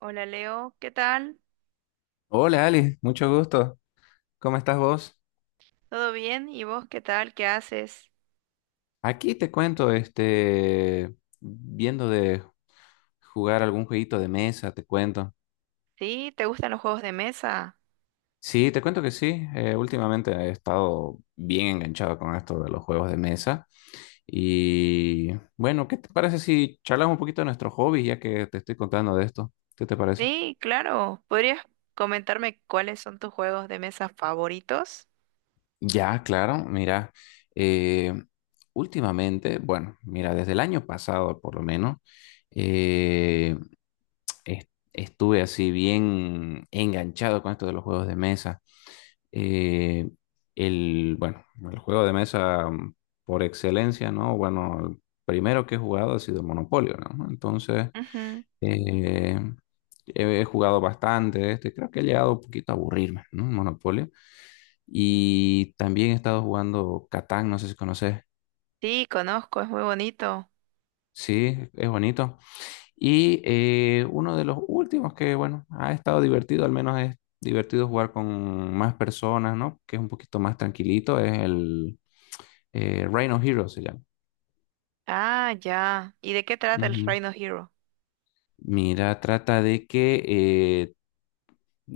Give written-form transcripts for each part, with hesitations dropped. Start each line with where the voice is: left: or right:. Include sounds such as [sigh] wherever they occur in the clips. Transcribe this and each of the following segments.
right: Hola Leo, ¿qué tal?
left: Hola Ali, mucho gusto. ¿Cómo estás vos?
right: ¿Todo bien? ¿Y vos qué tal? ¿Qué haces?
left: Aquí te cuento, este, viendo de jugar algún jueguito de mesa, te cuento.
right: ¿Sí? ¿Te gustan los juegos de mesa?
left: Sí, te cuento que sí. Últimamente he estado bien enganchado con esto de los juegos de mesa. Y bueno, ¿qué te parece si charlamos un poquito de nuestros hobbies, ya que te estoy contando de esto? ¿Qué te parece?
right: Sí, claro. ¿Podrías comentarme cuáles son tus juegos de mesa favoritos?
left: Ya, claro, mira, eh, últimamente, bueno, mira, desde el año pasado por lo menos, eh, estuve así bien enganchado con esto de los juegos de mesa. Eh, bueno, el juego de mesa por excelencia, ¿no? Bueno, el primero que he jugado ha sido el Monopolio, ¿no? Entonces,
right: Ujú.
left: eh, he jugado bastante, este, creo que he llegado un poquito a aburrirme, ¿no? El Monopolio. Y también he estado jugando Catán, no sé si conoces.
right: Sí, conozco, es muy bonito.
left: Sí, es bonito. Y uno de los últimos que, bueno, ha estado divertido, al menos es divertido jugar con más personas, ¿no? Que es un poquito más tranquilito, es el Rhino Hero se llama.
right: Ah, ya. ¿Y de qué trata el
left: Ujú.
right: Reino Hero?
left: Mira, trata de que, eh,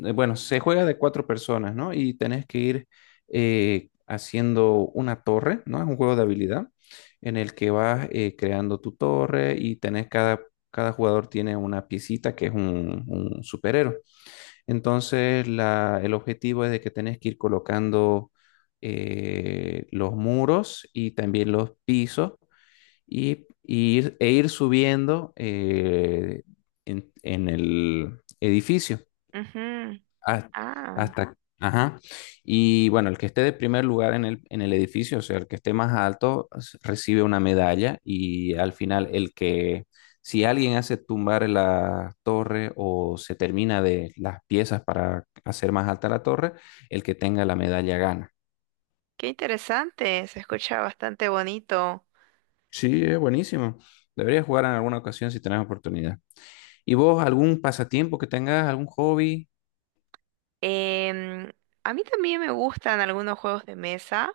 left: eh, bueno, se juega de cuatro personas, ¿no? Y tenés que ir haciendo una torre, ¿no? Es un juego de habilidad en el que vas creando tu torre y cada jugador tiene una piecita que es un superhéroe. Entonces, el objetivo es de que tenés que ir colocando los muros y también los pisos y ir, e ir subiendo en el edificio.
right: Ujú.
left: Has-
right: Ah,
left: Hasta, ajá. Y bueno, el que esté de primer lugar en el edificio, o sea, el que esté más alto, recibe una medalla y al final el que, si alguien hace tumbar la torre o se termina de las piezas para hacer más alta la torre, el que tenga la medalla gana.
right: qué interesante. Se escucha bastante bonito.
left: Sí, es buenísimo. Deberías jugar en alguna ocasión si tenés oportunidad. ¿Y vos algún pasatiempo que tengas, algún hobby?
right: Em, a mí también me gustan algunos juegos de mesa.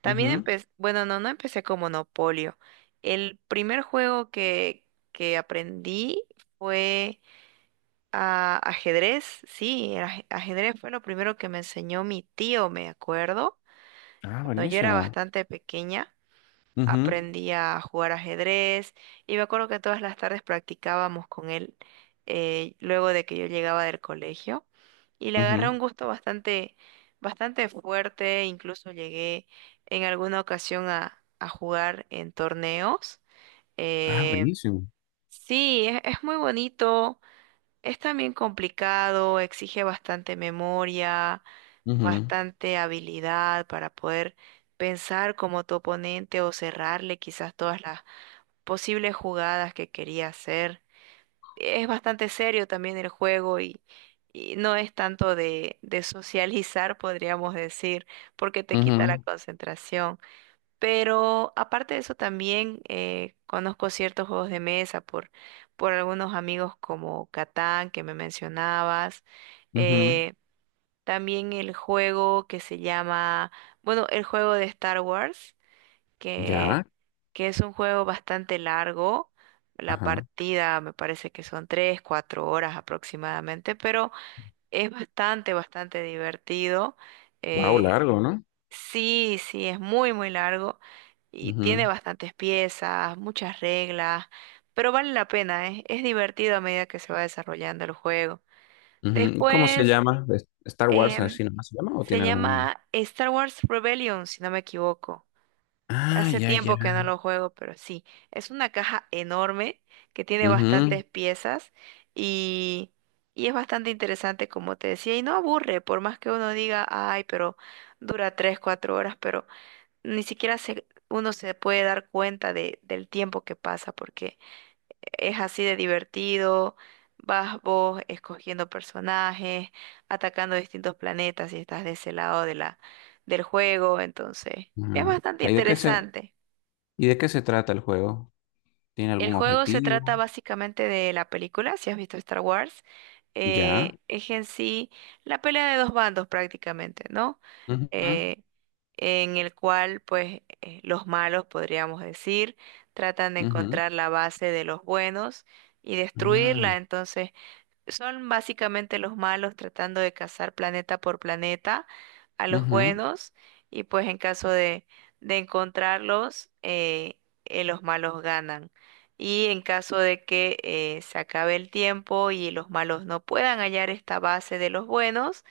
right: También
left: Ujú.
right: empecé, bueno, no empecé con Monopolio. El primer juego que aprendí fue ajedrez. Sí, el ajedrez fue lo primero que me enseñó mi tío, me acuerdo,
left: Ah,
right: cuando yo era
left: buenísimo.
right: bastante pequeña
left: Ujú,
right: aprendí a jugar ajedrez y me acuerdo que todas las tardes practicábamos con él luego de que yo llegaba del colegio y le agarré
left: ujú.
right: un gusto bastante, bastante fuerte, incluso llegué en alguna ocasión a jugar en torneos.
left: Ah,
right: Eh,
left: buenísimo.
right: sí, es muy bonito. Es también complicado, exige bastante memoria,
left: Ujú,
right: bastante habilidad para poder pensar como tu oponente o cerrarle quizás todas las posibles jugadas que quería hacer. Es bastante serio también el juego y no es tanto de [laughs] socializar, podríamos decir, porque te quita la
left: ujú,
right: concentración. Pero aparte de eso también conozco ciertos juegos de mesa por algunos amigos como Catán que me mencionabas.
left: ujú.
right: eh, También el juego que se llama, bueno, el juego de Star Wars, que,
left: Ya,
right: que es un juego bastante largo. La
left: ajá.
right: partida me parece que son tres, cuatro horas aproximadamente, pero es bastante, bastante divertido.
left: Wow,
right: eh,
left: largo, ¿no?
right: Sí, sí, es muy, muy largo y tiene
left: Ujú,
right: bastantes piezas, muchas reglas, pero vale la pena, ¿eh? Es divertido a medida que se va desarrollando el juego.
left: ujú. ¿Y ¿Cómo se
right: Después,
left: llama? Star Wars
right: em,
left: así nomás se llama o
right: se
left: tiene algún...?
right: llama Star Wars Rebellion, si no me equivoco.
left: Ah,
right: Hace
left: ya, ya.
right: tiempo que no lo juego, pero sí, es una caja enorme que tiene
left: Ujú,
right: bastantes piezas y, y es bastante interesante, como te decía, y no aburre, por más que uno diga, ay, pero dura 3, 4 horas, pero ni siquiera se, uno se puede dar cuenta de, del tiempo que pasa, porque es así de divertido, vas vos escogiendo personajes, atacando distintos planetas y estás de ese lado de la, del juego, entonces es
left: ujú.
right: bastante
left: Ah, ¿y de qué se
right: interesante.
left: y de qué se trata el juego? ¿Tiene
right: El
left: algún
right: juego se trata
left: objetivo?
right: básicamente de la película, si has visto Star Wars.
left: Ya.
right: Es en sí la pelea de dos bandos prácticamente, ¿no?
left: Ujú,
right: Eh, en el cual, pues, los malos, podríamos decir, tratan de
left: ujú,
right: encontrar la base de los buenos y destruirla.
left: mm,
right: Entonces, son básicamente los malos tratando de cazar planeta por planeta a los
left: ujú.
right: buenos y pues en caso de encontrarlos, los malos ganan. Y en caso de que se acabe el tiempo y los malos no puedan hallar esta base de los buenos,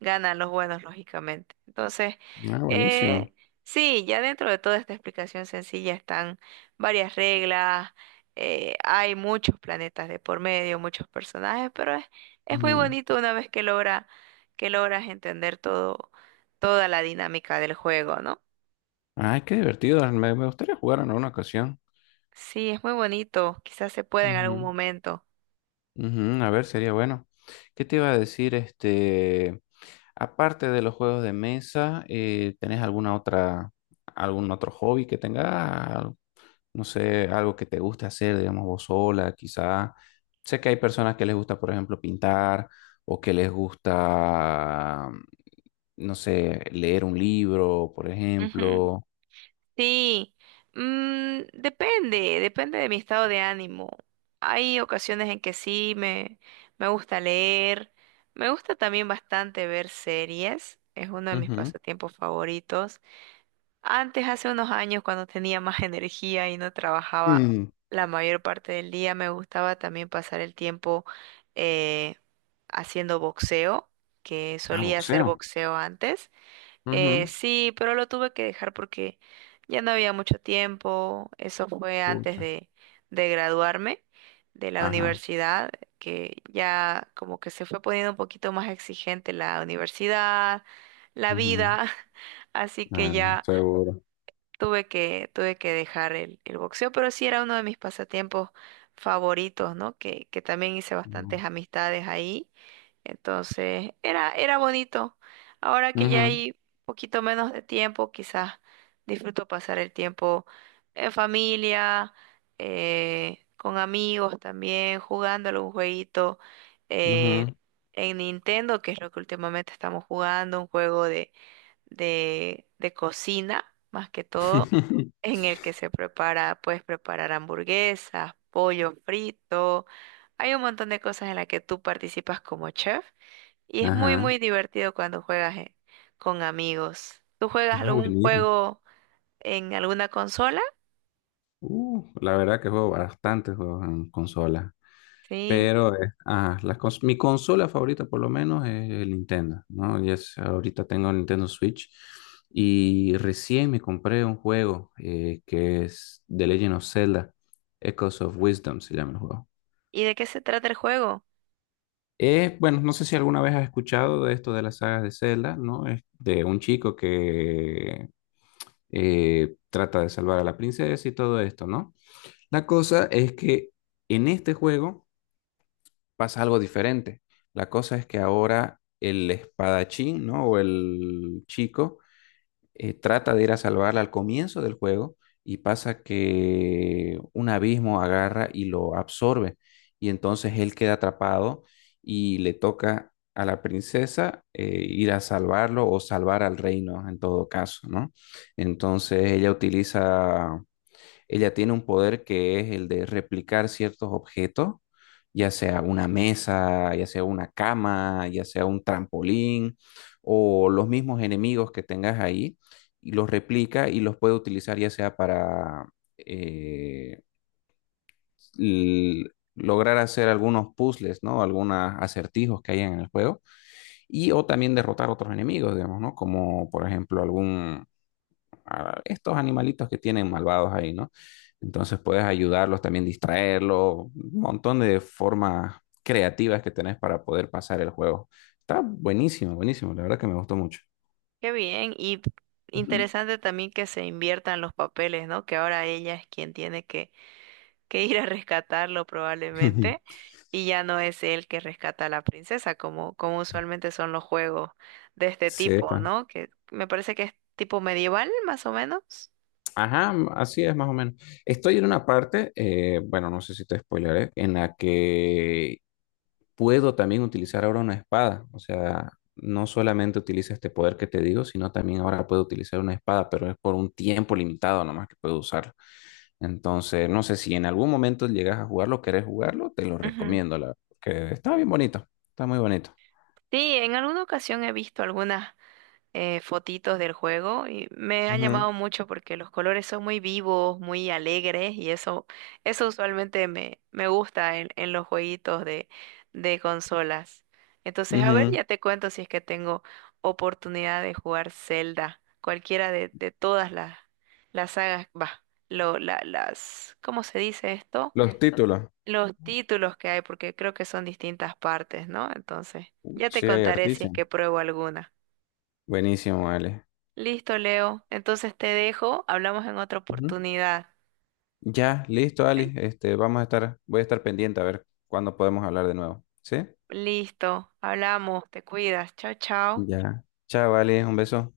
right: ganan los buenos, lógicamente. Entonces,
left: Ah, buenísimo.
right: eh, sí, ya dentro de toda esta explicación sencilla están varias reglas, hay muchos planetas de por medio, muchos personajes, pero es muy
left: Ujú.
right: bonito una vez que logra, que logras entender todo, toda la dinámica del juego, ¿no?
left: Ay, qué divertido. Me gustaría jugar en alguna ocasión.
right: Sí, es muy bonito, quizás se pueda en algún
left: Ujú,
right: momento.
left: ujú. A ver, sería bueno. ¿Qué te iba a decir? Este... Aparte de los juegos de mesa, ¿tenés alguna otra, algún otro hobby que tengas? No sé, algo que te guste hacer, digamos, vos sola, quizá. Sé que hay personas que les gusta, por ejemplo, pintar o que les gusta, no sé, leer un libro, por
right: Ujú.
left: ejemplo.
right: Sí, mm, depende, depende de mi estado de ánimo. Hay ocasiones en que sí, me gusta leer, me gusta también bastante ver series, es uno de mis
left: Ujú.
right: pasatiempos favoritos. Antes, hace unos años, cuando tenía más [laughs] energía y no trabajaba
left: Mm.
right: la mayor parte del día, me gustaba también pasar el tiempo eh, haciendo boxeo, que
left: Ah,
right: solía hacer
left: boxeo.
right: boxeo antes.
left: Ujú.
right: Sí, pero lo tuve que dejar porque ya no había mucho tiempo. Eso fue antes
left: Pucha.
right: de graduarme de la
left: Ajá.
right: universidad, que ya como que se fue poniendo un poquito más exigente la universidad, la
left: Ujú.
right: vida. [laughs] Así que
left: Ah,
right: ya
left: seguro.
right: tuve que dejar el boxeo, pero sí era uno de mis pasatiempos favoritos, ¿no? Que también hice
left: Ujú.
right: bastantes amistades ahí. Entonces, era, era bonito. Ahora que ya hay un poquito menos de tiempo, quizás disfruto pasar el tiempo en familia, con amigos también, jugando algún jueguito
left: Ujú, ujú.
right: eh, en Nintendo, que es lo que últimamente estamos jugando, un juego de cocina, más que todo,
left: [laughs]
right: en el que se prepara, puedes preparar hamburguesas, pollo frito. Hay un montón de cosas en las que tú participas como chef. Y es muy,
left: Ajá.
right: muy divertido cuando juegas con amigos. ¿Tú juegas
left: Ah,
right: algún
left: buenísimo.
right: juego en alguna consola?
left: La verdad que juego bastantes juegos en consola,
right: Sí.
left: pero ajá, mi consola favorita por lo menos es el Nintendo, ¿no? Y es, ahorita tengo el Nintendo Switch y recién me compré un juego que es The Legend of Zelda, Echoes of Wisdom se llama el juego.
right: ¿Y de qué se trata el juego?
left: Bueno, no sé si alguna vez has escuchado de esto de las sagas de Zelda, ¿no? Es de un chico que trata de salvar a la princesa y todo esto, ¿no? La cosa es que en este juego pasa algo diferente. La cosa es que ahora el espadachín, ¿no? O el chico trata de ir a salvarla al comienzo del juego y pasa que un abismo agarra y lo absorbe. Y entonces él queda atrapado y le toca a la princesa ir a salvarlo o salvar al reino en todo caso, ¿no? Entonces ella tiene un poder que es el de replicar ciertos objetos, ya sea una mesa, ya sea una cama, ya sea un trampolín o los mismos enemigos que tengas ahí, y los replica y los puede utilizar ya sea para eh, lograr hacer algunos puzzles, ¿no? Algunos acertijos que hay en el juego y o también derrotar otros enemigos, digamos, ¿no? Como por ejemplo algún a estos animalitos que tienen malvados ahí, ¿no? Entonces puedes ayudarlos, también distraerlos, un montón de formas creativas que tenés para poder pasar el juego. Está buenísimo, buenísimo, la verdad que me gustó mucho.
right: Qué bien. Y
left: Ujú.
right: interesante también que se inviertan los papeles, ¿no? Que ahora ella es quien tiene que ir a rescatarlo probablemente.
left: [laughs]
right: Y ya no es él que rescata a la princesa, como, como usualmente son los juegos de este tipo,
left: Sepa.
right: ¿no? Que me parece que es tipo medieval, más o menos.
left: Ajá, así es más o menos. Estoy en una parte, bueno, no sé si te spoileré, en la que puedo también utilizar ahora una espada. O sea, no solamente utiliza este poder que te digo, sino también ahora puedo utilizar una espada, pero es por un tiempo limitado nomás que puedo usarlo. Entonces, no sé si en algún momento llegas a jugarlo, querés jugarlo, te lo
right: Ujú.
left: recomiendo, que está bien bonito, está muy bonito.
right: Sí, en alguna ocasión he visto algunas fotitos del juego y me ha
left: Ujú,
right: llamado mucho porque los colores son muy vivos, muy alegres y eso usualmente me, me gusta en los jueguitos de consolas. Entonces, a ver,
left: ujú.
right: ya te cuento si es que tengo oportunidad de jugar Zelda, cualquiera de todas las sagas, va, lo, las, ¿cómo se dice esto?
left: Los títulos,
right: Los títulos que hay, porque creo que son distintas partes, ¿no? Entonces, ya te
left: sí, hay
right: contaré si es
left: artísimo.
right: que pruebo alguna.
left: Buenísimo, Ale.
right: Listo, Leo. Entonces te dejo. Hablamos en otra
left: Ujú.
right: oportunidad.
left: Ya, listo, Ali. Este, vamos a estar, voy a estar pendiente a ver cuándo podemos hablar de nuevo. ¿Sí?
right: Listo. Hablamos. Te cuidas. Chao, chao.
left: Ya. Chao, Ale, un beso.